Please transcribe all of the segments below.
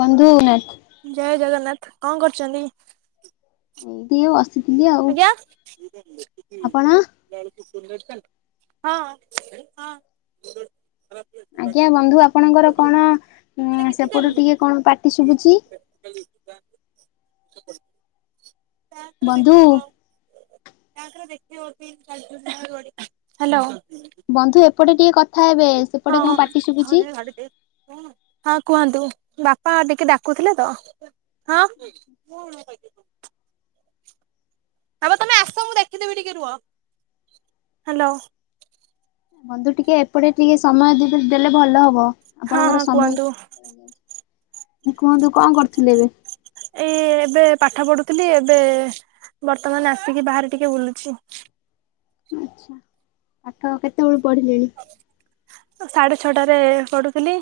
ବନ୍ଧୁ ହେଲ୍ପ। ଜୟ ଜଗନ୍ନାଥ। କଣ କରୁଛନ୍ତି? ଇଏ ବସ ଆଜ୍ଞା। ଆପଣ? [unintelligible] ଆଜ୍ଞା, ବନ୍ଧୁ, ଆପଣଙ୍କର କଣ ମାନେ କେତେ ସେପଟୁ ଚାଲିଲି ଟିକେ କଣ ପାଟି ଶୁଭୁଛି? [unintelligible] ବନ୍ଧୁ [unintelligible] ହ୍ୟାଲୋ। ବନ୍ଧୁ, ଏପଟେ ଟିକେ କଥା ହେବେ। ସେପଟେ ହଁ କଣ ପାଟି ଶୁଭୁଛି? [unintelligible] ହଁ, କୁହନ୍ତୁ। ବାପା-ଆ ଟିକେ ଡାକୁଥିଲେ, ତ। ହଁ। [unintelligible] ବାପା ତମେ ଆସ। ମୁଁ ଦେଖିଦେବି ଟିକେ ରୁହ। ହ୍ୟାଲୋ। ବନ୍ଧୁ, ଟିକେ ଏପଟେ ଟିକେ ସମୟ ଦି-ଦେଲେ ଭଲ ହବ, ହଁ ଆପଣଙ୍କର ହଁ ସମୟ କୁହନ୍ତୁ କୁହନ୍ତୁ, କଅଁ କରୁଥିଲେ ଏବେ? ଏଇ, ଏବେ ପାଠ ପଢୁଥିଲି। ଏବେ ବର୍ତ୍ତମାନ ଆସିକି ବାହାରେ ଟିକେ ବୁଲୁଛି। ଆଚ୍ଛା। ପାଠ କେତେବେଳୁ ପଢିଲେଣି? ସାଢେ ଛଅଟାରେ ପଢୁଥିଲି।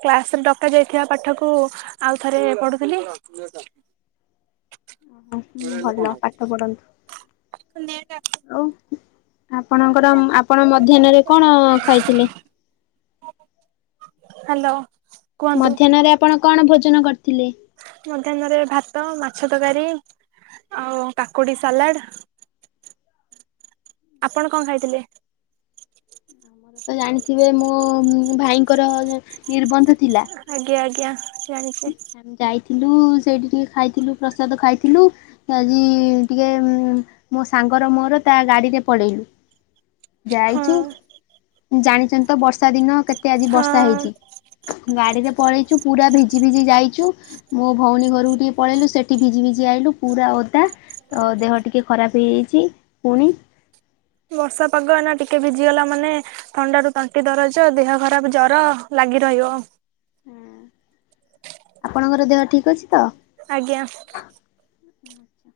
କ୍ଲାସରେ ଡକାଯାଇଥିବା ପାଠ, ଜୁ ଆଉ ଥରେ ପଢୁଥିଲି। ଆଉସବୁ ଭଲ, ଭଲ ପାଠ ପଢନ୍ତୁ। [inaudible] ଆଉ, ଆପଣଙ୍କର-ଆପଣ ହ୍ୟାଲୋ ମଧ୍ୟାହ୍ନରେ କଣ ଖାଇଥିଲେ? ହ୍ୟାଲୋ। ମଧ୍ୟାହ୍ନରେ, ଆପଣ କଣ ଭୋଜନ କରିଥିଲେ? ମଧ୍ୟାହ୍ନରେ ଭାତ, ମାଛ ତରକାରୀ ଆଉ କାକୁଡି ସାଲାଡ। ଆପଣ କଣ ଖାଇଥିଲେ? ଆପଣ ଜାଣିଥିବେ ମୋ ଭାଇଙ୍କର ନିର୍ବନ୍ଧ ଥିଲା। ଆଜ୍ଞା, ଆଜ୍ଞା, ଜାଣିଛି। ଯାଇଥିଲୁ। ସେଇଠିିକେ ଖାଇଥିଲୁ, ପ୍ରସାଦ ଖାଇଥିଲୁ। ଆଜି ଟିକେ ମୋ ସାଙ୍ଗର, ମୋର ତା ଗାଡିରେ ପଳେଇଲୁ। ହଁ ଯାଇଚୁ, ଜାଣିଛନ୍ତି ତ, ବର୍ଷା ଦିନ। କେତେ ଆଜି ବର୍ଷା ହଁ ହେଇଛି? ଗାଡିରେ ପଳେଇଛୁ ପୁରା ଭି ଭିଜି ଭିଜି ଯାଇଛୁ ମୋ ଭଉଣୀ ଘରକୁ ଟିକେ ପଳେଇଲୁ। ସେଠି ଭିଜି ଭିଜି ଆଇଲୁ, ପୁରା ଓଦା ତ, ଦେହ ଟିକେ ଖରାପ ହେଇଯାଇଛି, ପୁଣି ବର୍ଷା ପାଗ, ଏଇନା ଟିକେ ଭିଜିଗଲା ମାନେ ଥଣ୍ଡା ରୁ ତଣ୍ଟି ଦରଜ, ଦେହ ଖରାପ ଜର, ଲାଗି ରହିବ। ହୁଁ। ଆପଣଙ୍କର ଦେହ ଠିକ୍ ଅଛି ତ? ଆଜ୍ଞା। ଉଁ, ହୁଁ।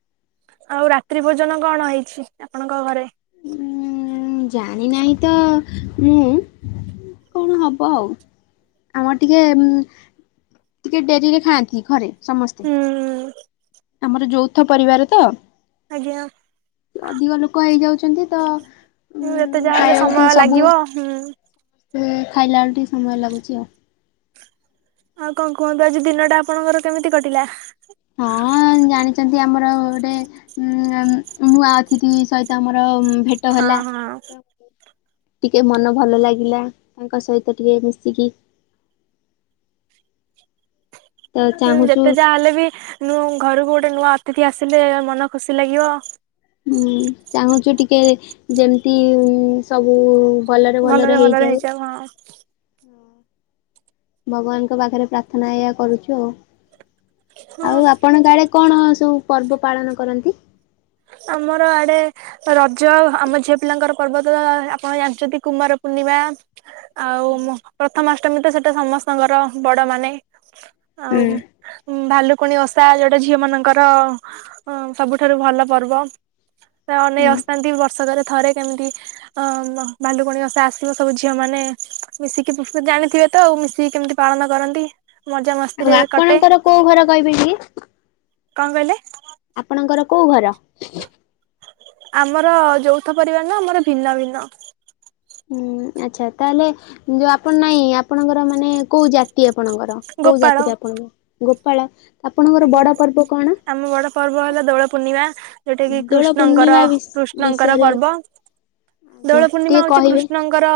ଆଉ ରାତ୍ରି ଭୋଜନ କଣ ହେଇଛି, ଆପଣଙ୍କ ଘରେ? ଉଁ-ଉଁ ଜାଣି ନାହିଁ ତ, ମୁଁ! କଣ ହବ ଆଉ? ଆମର ଟିକେ ଉମ୍ ଟିକେ ଡେରିରେ ଖାଆନ୍ତି, ଘରେ ସମସ୍ତେ। ହୁଁଁ, ଉଁ ଯ-ଯୌଥ ପରିବାର ତ? ଆଜ୍ଞା। ଅଧିକ ଲୋକ ହେଇଯାଉଛନ୍ତି ତ, ହୁଁ ଯେତେ ଉଁ-ଉ ଯାହାହେଲେ ଖାଇବା କୁ ସମୟ ଟିକେ ସବୁ ଲାଗିବ ହୁଁ। ଏ ଖାଇଲା ଅଳୁ ଟିକେ ସମୟ ଲାଗୁଚି, ଆଉ। ଆଉ କଣ କୁହନ୍ତୁ? ଆଜି ଦିନଟା ଆପଣଙ୍କର କେମିତି କଟିଲା? ହଁ, ଜାଣିଛନ୍ତି ଆମର ଗୋଟେ ଉଁ-ଅମ୍ ନୂଆ ଅତିଥି ସହିତ ଆମର ଭେଟ ହଁ ହେଲା। ହଁ ତ! ଟିକେ ମନ ଭଲ ଲାଗିଲା, ତାଙ୍କ ସହିତ ଟିକେ ମିଶିକି। ତ ହୁଁ, ଚାହୁଁଛୁ ଯେତେ ଯାହା ହେଲେ ବି, ନୁଁ ଘରକୁ ଗୋଟେ ନୂଆ ଅତିଥି ଆସିଲେ ମନ ଖୁସି ଲାଗିବ। ହୁଁ, ଚାହୁଁଛୁ ଟିକେ ଯେମିତି-ଇ ସବୁ-ଉ ଭଲରେ ଭଲରେ ହେଇଯାଏ। ଭଗବାନଙ୍କ ପାଖରେ ପ୍ରାର୍ଥନା ଏଇଆ କରୁଛୁ, ଆଉ। ହଁ ଆଉ ଆପଣଙ୍କ ଆଡେ କଣ ସବୁ ପର୍ବ ପାଳନ କରନ୍ତି? ଆମର ଆଡେ ରଜ ଆମ ଝିଅ ପିଲାଙ୍କର ପର୍ବ, ତ-ଅ-ଅ-ଆପଣ ଜାଣିଚନ୍ତି, କୁମାର ପୂର୍ଣ୍ଣିମା। ଆଉ ମୁଁ ପ୍ରଥମାଷ୍ଟମୀ ତ, ସେଟା ସମସ୍ତଙ୍କର, ବଡମାନେ ହୁଁ। ଭାଲୁକୁଣି ଓଷା, ଯୋଉଟା ଝିଅ ମାନଙ୍କର-ଅଁ ସବୁଠାରୁ ଭଲ ପର୍ବ। ସେ ଅନେଇ ହୁଁ ବସିଥାନ୍ତି, ବର୍ଷକରେ ଥରେ କେମିତି ଅ, ମ ଭାଲୁକୁଣି ଓଷା ଆସିବ, ସବୁ ଝିଅ ମାନେ ମିଶିକି, [unintelligible] ଜାଣିଥିବେ ତ, ଆଉ ମିଶିକି କେମିତି ପାଳନ କରନ୍ତି। ମଜା ମସ୍ ଆଉ ଆପଣଙ୍କର କୋଉ ଘର, କହିବେ କି? କଣ କହିଲେ? ଆପଣଙ୍କର କୋଉ ଘର? ଆମର ଯୌଥ ପରିବାର ନୁହଁ, ଆମର ଭିନ୍ନ ଭିନ୍ନ। ହୁଁ, ଆଚ୍ଛା। ତାହେଲେ, ଯୋଉ ଆପଣ ନାଇଁ ଆପଣଙ୍କର ମାନେ କୋଉ ଜାତ୍ ତି ଆପଣଙ୍କର, କୋଉ ଗୋପାଳ ଜାତିରେ ଆପଣଙ୍କ? ଗୋପାଳ! ଆପଣଙ୍କର ଆଜ୍ଞା, ବଡ ପର୍ବ କଣ? ଆମ ବଡ ପର୍ବ ହେଲା ଦୋଳ ପୂର୍ଣ୍ଣିମା। ଯୋଉଟା କିି ଦୋଳ କୃଷ୍ଣଙ୍କର, ପୂର୍ଣ୍ଣିମା ବିଷ୍ କୃଷ୍ଣଙ୍କର ବିଷୟରେ ପର୍ବ। ଆଜ୍ଞା ଦୋଳ ପୂର୍ଣ୍ଣିମା ଟିକେ ହଉଛି କହିବେ କୃଷ୍ଣଙ୍କ୍ ଙ୍କର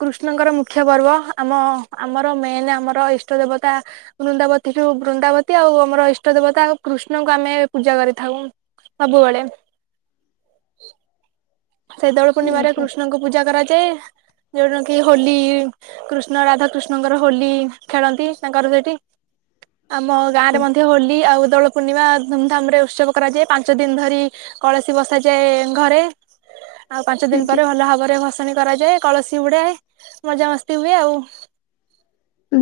କୃଷ୍ଣଙ୍କର ମୁଖ୍ୟ ପର୍ବ। ଆମ-ଆମର ମେନ୍, ଆମର ଇଷ୍ଟ ଦେବତା। ବୃନ୍ଦାବତୀ ଠୁ, ବୃନ୍ଦାବତୀ ଆଉ ଆମର ଇଷ୍ଟ ଦେବତା କୃଷ୍ଣଙ୍କୁ ଆମେ ପୂଜା କରିଥାଉଁ ସବୁବେଳେ। ସେଇ ଦୋଳ ପୂର୍ଣ୍ଣିମାରେ ଆଜ୍ଞା କୃଷ୍ଣଙ୍କୁ ପୂଜା କରାଯାଏ। ଯଉ ଦିନ କିି ହୋଲି କୃଷ୍ଣ ରାଧାକୃଷ୍ଣଙ୍କର ହୋଲି ଖେଳନ୍ତି ତାଙ୍କର ସେଇଠି ଆମ ଗାଁ ରେ ଆଜ୍ଞା। ମଧ୍ୟ ହୋଲି ଆଉ ଦୋଳ ପୂର୍ଣ୍ଣିମା ଧୁମଧାମ ରେ ଉତ୍ସବ କରାଯାଏ ପାଞ୍ଚ ଦିନ ଧରି କଳସୀ ବସାଯାଏ ଘରେ। ଆଉ ପାଞ୍ଚ ଦିନ ଆଜ୍ଞା। ପରେ ଭଲ ଭାବରେ ଭସାଣି କରାଯାଏ କଳସୀ ଵୁଡାଏ ମଜାମସ୍ତି ହୁଏ ଆଉ।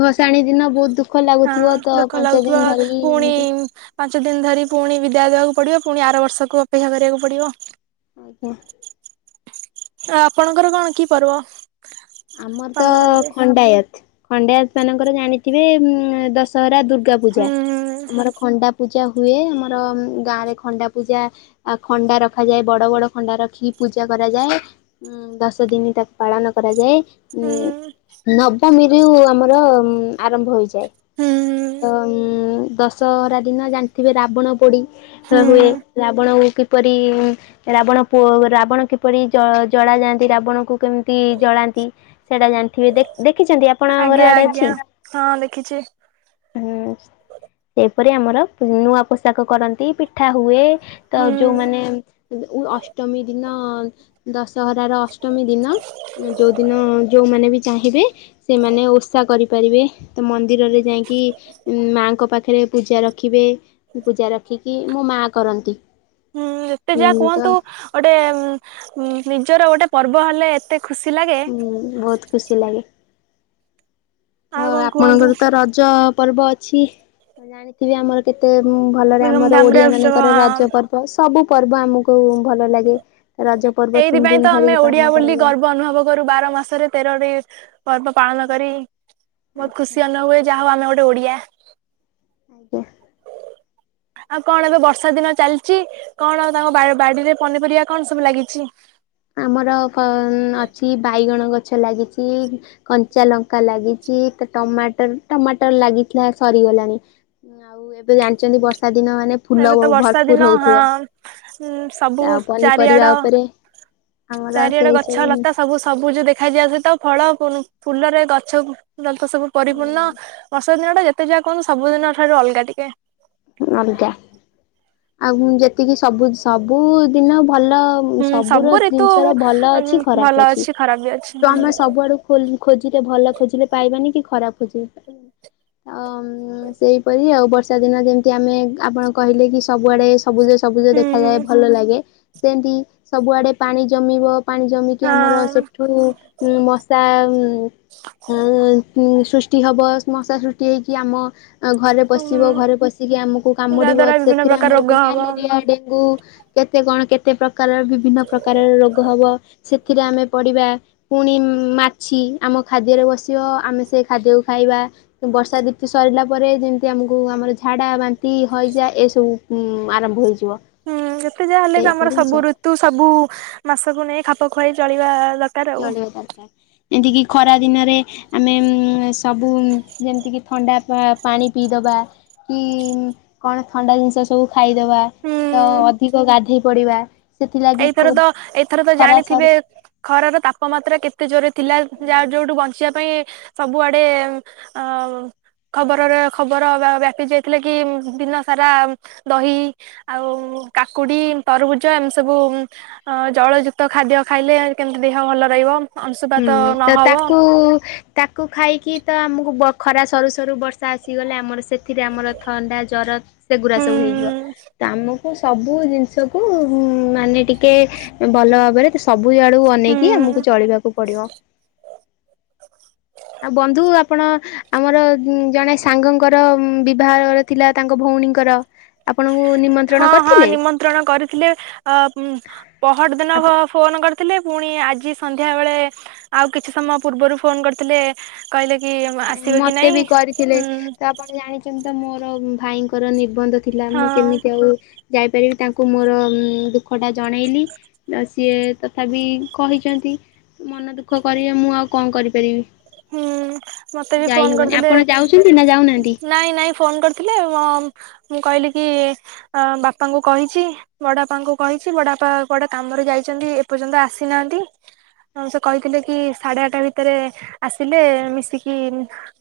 ଭସାଣି ଦିନ ବହୁତ ଦୁଃଖ ହଁ ଲାଗୁଥିବ ତ ଦୁଃଖ ପାଞ୍ଚ ଦିନ ଲାଗୁଥିବ ଧରିକି ପୁଣି ଯେମିତି ପାଞ୍ଚ ଦିନ୍ ଧରି ପୁଣି ବିଦାୟ ଦେବାକୁ ପଡିବ ପୁଣି ଆର ବର୍ଷକୁ ଅପେକ୍ଷା କରିବାକୁ ପଡିବ। ଆଜ୍ଞା। ତ ଆପଣଙ୍କର କଣ କି ପର୍ବ? ଆମର ତ ପାଳନ କରାଯାଏ ଖଣ୍ଡାୟତ ଖଣ୍ଡାୟତ ମାନଙ୍କର ଜାଣିଥିବେ ଉମ୍ ଦଶହରା ଦୂର ଦୁର୍ଗା ପୂଜା ହୁଁ ଆମର ଖଣ୍ଡା ପୂଜା ହୁଏ ଆମର ଗାଁ ରେ ଖଣ୍ଡା ପୂଜା ଆ ଖଣ୍ଡା ରଖାଯାଏ ବଡ ବଡ ଖଣ୍ଡା ରଖି କି ପୂଜା କରାଯାଏ। ଉଁ ଦଶ ଦିନି ତାକୁ ପାଳନ କରାଯାଏ। ଉଁ ହୁଁ ନବମୀରୁ ଆମର ଆରମ୍ଭ ହୋଇଛି ହୁଁ ତ ଉଁ ଦଶହରା ଦିନ ଜାଣିଥିବେ ରାବଣ ପୋଡି ତ ହୁଏ ହୁଁ ରାବଣ କିପରି ରାବଣ ପୁଅ ରାବଣ କିପରି ଜ ଜଳା ଯାଆନ୍ତି ରାବଣଙ୍କୁ କେମିତି ଜଳାନ୍ତି। ସେଇଟା ଜାଣିଥିବେ ଦେ ଦେଖିଛନ୍ତି ଆପଣଙ୍କ ଘର ଆଜ୍ଞା ଆଡେ ଆଜ୍ଞା ଅଛି। ହଁ ଦେଖିଛି ହୁଁ ସେଇପରି ଆମର ନୂଆ ପୋଷାକ କରନ୍ତି ପିଠା ହୁଏ। ତ ହୁଁ ଯୋଉମାନେ ଉ ଉ ଅଷ୍ଟମୀ ଦିନ ଅଁ ଦଶହରାର ଅଷ୍ଟମୀ ଦିନ ଯଉ ଦିନ ଯଉଁମାନେ ବି ଚାହିଁବେ ସେମାନେ ଓଷା କରିପାରିବେ। ତ ମନ୍ଦିରରେ ଯାଇଁକି ମାଙ୍କ ପାଖରେ ପୂଜା ରଖିବେ ପୂଜା ରଖିକି ମୋ ମା କରନ୍ତି। ହୁଁ ଏତେ ଯା ତ କୁହନ୍ତୁ ଗୋଟେ ଉଁ ନିଜର ଗୋଟେ ପର୍ବ ହେଲେ ଏତେ ଖୁସି ଲାଗେ। ଉଁ ବହୁତ। ଖୁସି ଲାଗେ। ହଁ ଆଉ କଣ କୁହନ୍ତୁ ଆପଣଙ୍କର ତ ରଜ ପର୍ବ ଅଛି ମୁଁ ଜାଣି ଥିବେ ଆମର କେତେ ଉମ୍ ଭଲରେ ଆମର ଧୁମଧାମ ରେ ଓଡିଆ ଉତ୍ସବ ମାନଙ୍କର ରଜ ପ ର୍ବ ସବୁ ପର୍ବ ଆମକୁ ଭଲ ଲାଗେ। ରଜ ପର୍ବ ତିନି ଏଇଥିପାଇଁ ଦିନ ତ ଆମେ ଧରିକି ପାଳନ ଓଡିଆ ବୋଲି କରାଯାଏ। ଗର୍ବ ଅନୁଭବ କରୁ ବାର ମାସରେ ତେରଟି ପର୍ବ ପାଳନ କରି ବହୁତ ଆଚ୍ଛା। ଖୁସି ଅନୁଭ ହୁଏ ଯାହା ହଉ ଆମେ ଗୋଟେ ଓଡିଆ। ଆଜ୍ଞା। ଆଉ କଣ ଏବେ ବର୍ଷା ଦିନ ଚାଲିଛି କଣ ଆଉ ତାଙ୍କ ବା ବାଡିରେ ପନିପରିବା କଣ ସବୁ ଲାଗିଛି? ଆମର କଁ ଅଛି ବାଇଗଣ ଗଛ ଲାଗିଛି। କଞ୍ଚା ଲଙ୍କା ଲାଗିଛି ତ ଟମାଟର ଟମାଟର ଲାଗିଥିଲା ସରିଗଲାଣି। ଆଉ ଏବେ ଜାଣିଛନ୍ତି ବର୍ଷା ଦିନ ମାନେ ଫୁଲ ଏବେ ତ ବର୍ଷା ଦିନ ଭର୍ପୁର ହଁ ହଉଥିବ ସବୁ ଆଉ ପନିପରିବା ଚାରିଆଡ ଉପରେ ଆମର ଚାରିଆଡେ ସେଇ ସବୁ ଗଛ ଲତା ଜିନିଷ ସବୁ ସବୁଜ ଦେଖାଯିବା ସହିତ ଫଳ ଫୁ ଫୁଲରେ ଗଛର ତ ସବୁ ପରିପୂର୍ଣ୍ଣ। ହୁଁ ବର୍ଷ ଦିନଟା ଯେତେ ଯାହା କୁହନ୍ତୁ ସବୁ ଦିନ ଠାରୁ ଅଲଗା ଟିକେ। ଅଲଗା ଆଉ ଯେତିକି ସବୁ ସବୁଦିନ ଭଲ ହୁଁ ସବୁର ସବୁ ଋତୁ ଜିନିଷର ଭଲ ଅଛି ଭଲ ଖରାପ ଅଛି ଖରାପ ବି ଅଛି ତ ହୁଁ ଆମେ ସବୁଆଡକୁ ଖୋଲି ଖୋଜିଲେ ଭଲ ଖୋଜିଲେ ପାଇବାନି କି ଖରାପ ଖୋଜିବେ ପାଇ ଅମ୍ ସେଇପରି ଆଉ ବର୍ଷା ଦିନ ଯେମ୍ତି ଆମେ ଆପଣ କହିଲେ କି ସବୁଆଡେ ସବୁଜ ସବୁଜ ଦେଖାଯାଏ ହୁଁ ଭଲ ଲାଗେ। ସେମିତି ସବୁଆଡେ ପାଣି ଜମିବ ପାଣି ଜମିକି ଆମର ହଁ ସେଠୁ ମଶା ଅ ସୃଷ୍ଟି ହବ ମଶା ସୃଷ୍ଟି ହେଇକି ଆମ ଘରେ ପଶିବ ହୁଁ ଘରେ ପଶିକି ଆମକୁ ଯାହା କାମୁଡିବ ଦ୍ଵାରା ବିଭିନ୍ନ ସେଥିରେ ପ୍ରକାର ଆମର ରୋଗ ହବ ମ୍ୟାଲେରିଆ ଡେ ଙ୍ଗୁ କେତେ କଣ କେତେ ପ୍ରକାର ବିଭିନ୍ନ ପ୍ରକାରର ରୋଗ ହବ। ସେଥିରେ ଆମେ ପଡିବା। ପୁଣି ମାଛି ଆମ ଖାଦ୍ୟରେ ବସିବ ଆମେ ସେ ଖାଦ୍ୟକୁ ଖାଇବା। ବର୍ଷା ଋତୁ ସରିଲା ପରେ ଯେମିତି ଆମକୁ ଆମର ଝାଡ଼ା ବାନ୍ତି ହଇଯା ଏସବୁ ଆରମ୍ଭ ହୋଇଯିବ। ହୁଁ ଯେତେ ଯାହା ହେଲେ ବି ଆମର ସେହିପରି ସବୁ ଜିନିଷ ଋତୁ ସବୁ ମାସକୁ ନେଇ ଖାପ ଖୁଆଇ ଚଳିବା ଦର ଚଳେଇଦବା। ଏମତି କିି ଖରା ଦିନରେ ଆମେ ସବୁ ଯେମିତିକି ଥଣ୍ଡା ପା ପାଣି ପିଇଦବା। କି କଣ ଥଣ୍ଡା ଜିନିଷ ସବୁ ଖାଇଦେବା ତ ହୁଁ ଅଧିକ ଗାଧେଇ ପଡ଼ିବା। ଏଇଥର ତ ଏଇଥର ତ ଜାଣିଥିବେ ସରୁ ଖରାର ତାପମାତ୍ରା କେତେ ଜୋରରେ ଥିଲା ଯା ଯୋଉଠୁ ବଞ୍ଚିବା ପାଇଁ ସବୁଆଡେ ଆଁ ଖବରରେ ଖବର ବା ବ୍ୟାପି ଯାଇଥିଲା କି ଦିନ ସାରା ଦହି ଆଉ କାକୁଡି ତରଭୁଜ ଏମିତି ସବୁ ଅ ଜଳ ଯୁକ୍ତ ଖାଦ୍ୟ ଖାଇଲେ କେମିତି ଦେହ ଭଲ ରହିବ। ଅଂଶୁପାତ ହୁଁ ତ ନହବ ତାକୁ ତାକୁ ଖାଇକି ତ ଆମକୁ ବ ଖରା ସରୁ ସରୁ ବର୍ଷା ଆସିଗଲେ ଆମର ସେ ସେଥିରେ ଆମର ଥଣ୍ଡା ଜର ସେଗୁଡା ହୁଁ ସବୁ ହେଇଯିବ। ତ ଆମକୁ ସବୁ ଜିନିଷକୁ ମାନେ ଟିକେ ଭଲ ଭାବରେ ସବୁଆଡୁ ଅନେଇକି ହୁଁ। ଆମକୁ ଚଳିବାକୁ ପଡିବ। ଆଉ ବନ୍ଧୁ ଆପଣ ଆମର ଜଣେ ସାଙ୍ଗଙ୍କର ବିଭାଘର ଥିଲା ତାଙ୍କ ଭଉଣୀଙ୍କର। ଆପଣଙ୍କୁ ନିମନ୍ତ ହଁ ହଁ ନିମନ୍ତ୍ରଣ କରିଥିଲେ ଅ ପହରଦିନ ଆପ ଗ୍ ଫୋନ କରିଥିଲେ ପୁଣି ଆଜି ସନ୍ଧ୍ୟାବେଳେ ଆଉ କିଛି ସମୟ ପୂର୍ବରୁ ଫୋନ କରିଥିଲେ କହିଲେ କି ଆସିବ କି ମତେ ନାଇଁ ବି କରିଥିଲେ। ହୁଁ। ତ ଆପଣ ଜାଣିଛନ୍ତି ତ ମୋର ଭାଇଙ୍କର ନିର୍ବନ୍ଧ ଥିଲା ହଁ ମୁଁ କେମିତି ଆଉ ଯାଇପାରିବି ତାଙ୍କୁ ମୋର ଦୁଃଖଟା ଜଣେଇଲି। ସିଏ ତଥାପି କହିଛନ୍ତି ମନ ଗାଦୁଃଖ କରେ ମୁଁ ଆଉ କଣ କରିପାରିବି। ହୁଁ ମତେ ବି ଯାଇ ଫୋନ ହବନି କରିଥିଲେ ଆପଣ ଯାଉଛନ୍ତି ନା ଯାଉନାହାନ୍ତି? ନାଇଁ ନାଇଁ ଫୋନ କରିଥିଲେ ମୁଁ କହିଲି କି ସେ ବାପାଙ୍କୁ କହିଛି ବଡବାପାଙ୍କୁ କହିଛି ବଡବାପା କୁଆଡେ଼ କାମରେ ଯାଇଛନ୍ତି ଏପର୍ଯ୍ୟନ୍ତ ଆସିନାହାନ୍ତି। ହ ସେ କହିଥିଲେ କି ସାଢେ ଆଠାଟା ଭିତରେ ଆସିଲେ ମିଶିକି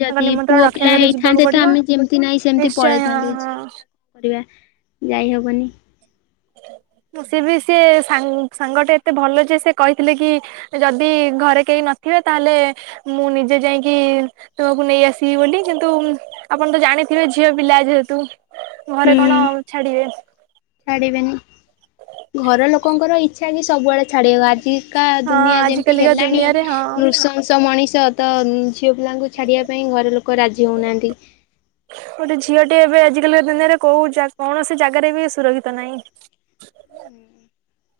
ଯଦି ନିମନ୍ତ୍ରଣ ପୁଅ ପିଲା ରକ୍ଷା କରି ହେଇଥାନ୍ତେ ଯିବାକୁ ତ ପଡିବ ଆମେ ଯେମିତି ନାହିଁ ସେମିତି ନିଶ୍ଚୟ ହଁ ପଳେଇଥାନ୍ତେ। ଝିଅ ହଁ ପିଲା କରିବା ଯାଇ ହେବନି। ସିଏ ବି ସେ ସା ସାଙ୍ଗଟେ ଏତେ ଭଲ ଯେ ସେ କହିଥିଲେ କି ଯଦି ଘରେ କେହି ନଥିବେ ତାହେଲେ ମୁଁ ନିଜେ ଯାଇକି ତୁମକୁ ନେଇ ଆସିବି ବୋଲି କିନ୍ତୁ ଆପଣ ତ ଜାଣିଥିବେ ଝିଅ ପିଲା ଯେହେତୁ ଘରେ କଣ ହୁଁ ଛାଡିବେ। ଛାଡିବେନି ଘର ଲୋକଙ୍କର ଇଚ୍ଛା କି ସବୁଆଡେ ଛାଡିଆକୁ ଆଜିକା ହଁ ଦୁନିଆ ଯେମିତି ଆଜିକାଲିକା ହେଲାଣି ଦୁନିଆରେ ହଁ ନୃଶଂସ ମଣିଷ ତ ଝିଅ ପିଲାଙ୍କୁ ଛାଡ଼ିବା ପାଇଁ ଘର ଲୋକ ରାଜି ହୋଉନାହାନ୍ତି। ଗୋଟେ ଝିଅଟି ଏବେ ଆଜିକାଲି ଦୁନିଆରେ କୋଉ କୌଣସି ଜାଗାରେ ବି ସୁରକ୍ଷିତ ନାହିଁ।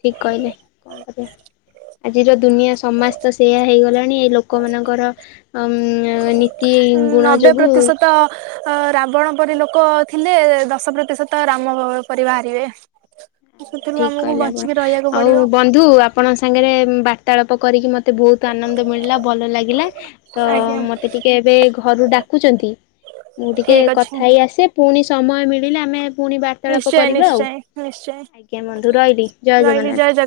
ଠିକ୍ କହିଲେ କଣ କରିଆ। ଆଜିର ଦୁନିଆ ସମାଜ ତ ସେଇୟା ହେଇଗଲାଣି ଏଇ ଲୋକମାନଙ୍କର ଉଁ ନି ଉଁ ନବେ ପ୍ରତିଶତ। ଅ ରାବଣ ପରି ଲୋକ ଥିଲେ ଦଶ ପ୍ରତିଶତ ରାମ ପରି ବାହାରିବେ। ସେଥିରୁ ଠିକ୍ ଆମକୁ କହିଲେ ଆପଣ ବଞ୍ଚିକି ରହିବାକୁ ଆଉ ପଡିବ ବନ୍ ଧୁ ଆପଣଙ୍କ ସାଙ୍ଗରେ ବାର୍ତ୍ତାଳାପ କରିକି ମତେ ବହୁତ ଆନନ୍ଦ ମିଳିଲା ଭଲ ଲାଗିଲା। ତ ଆଜ୍ଞା। ମତେ ଟିକେ ଏବେ ଘରୁ ଡାକୁଛନ୍ତି ମୁଁ ଟିକେ ଠିକ୍ ଅଛି କଥା ହେଇ ଆସେ। ପୁଣି ସମୟ ମିଳିଲେ ଆମେ ପୁଣି ବାର୍ତ୍ତାଳାପ କରିବା ଆଉ। ନିଶ୍ଚଏଁ। ଆଜ୍ଞା ବନ୍ଧୁ ରହିଲି ଜୟ ଜଗନ୍ନାଥ।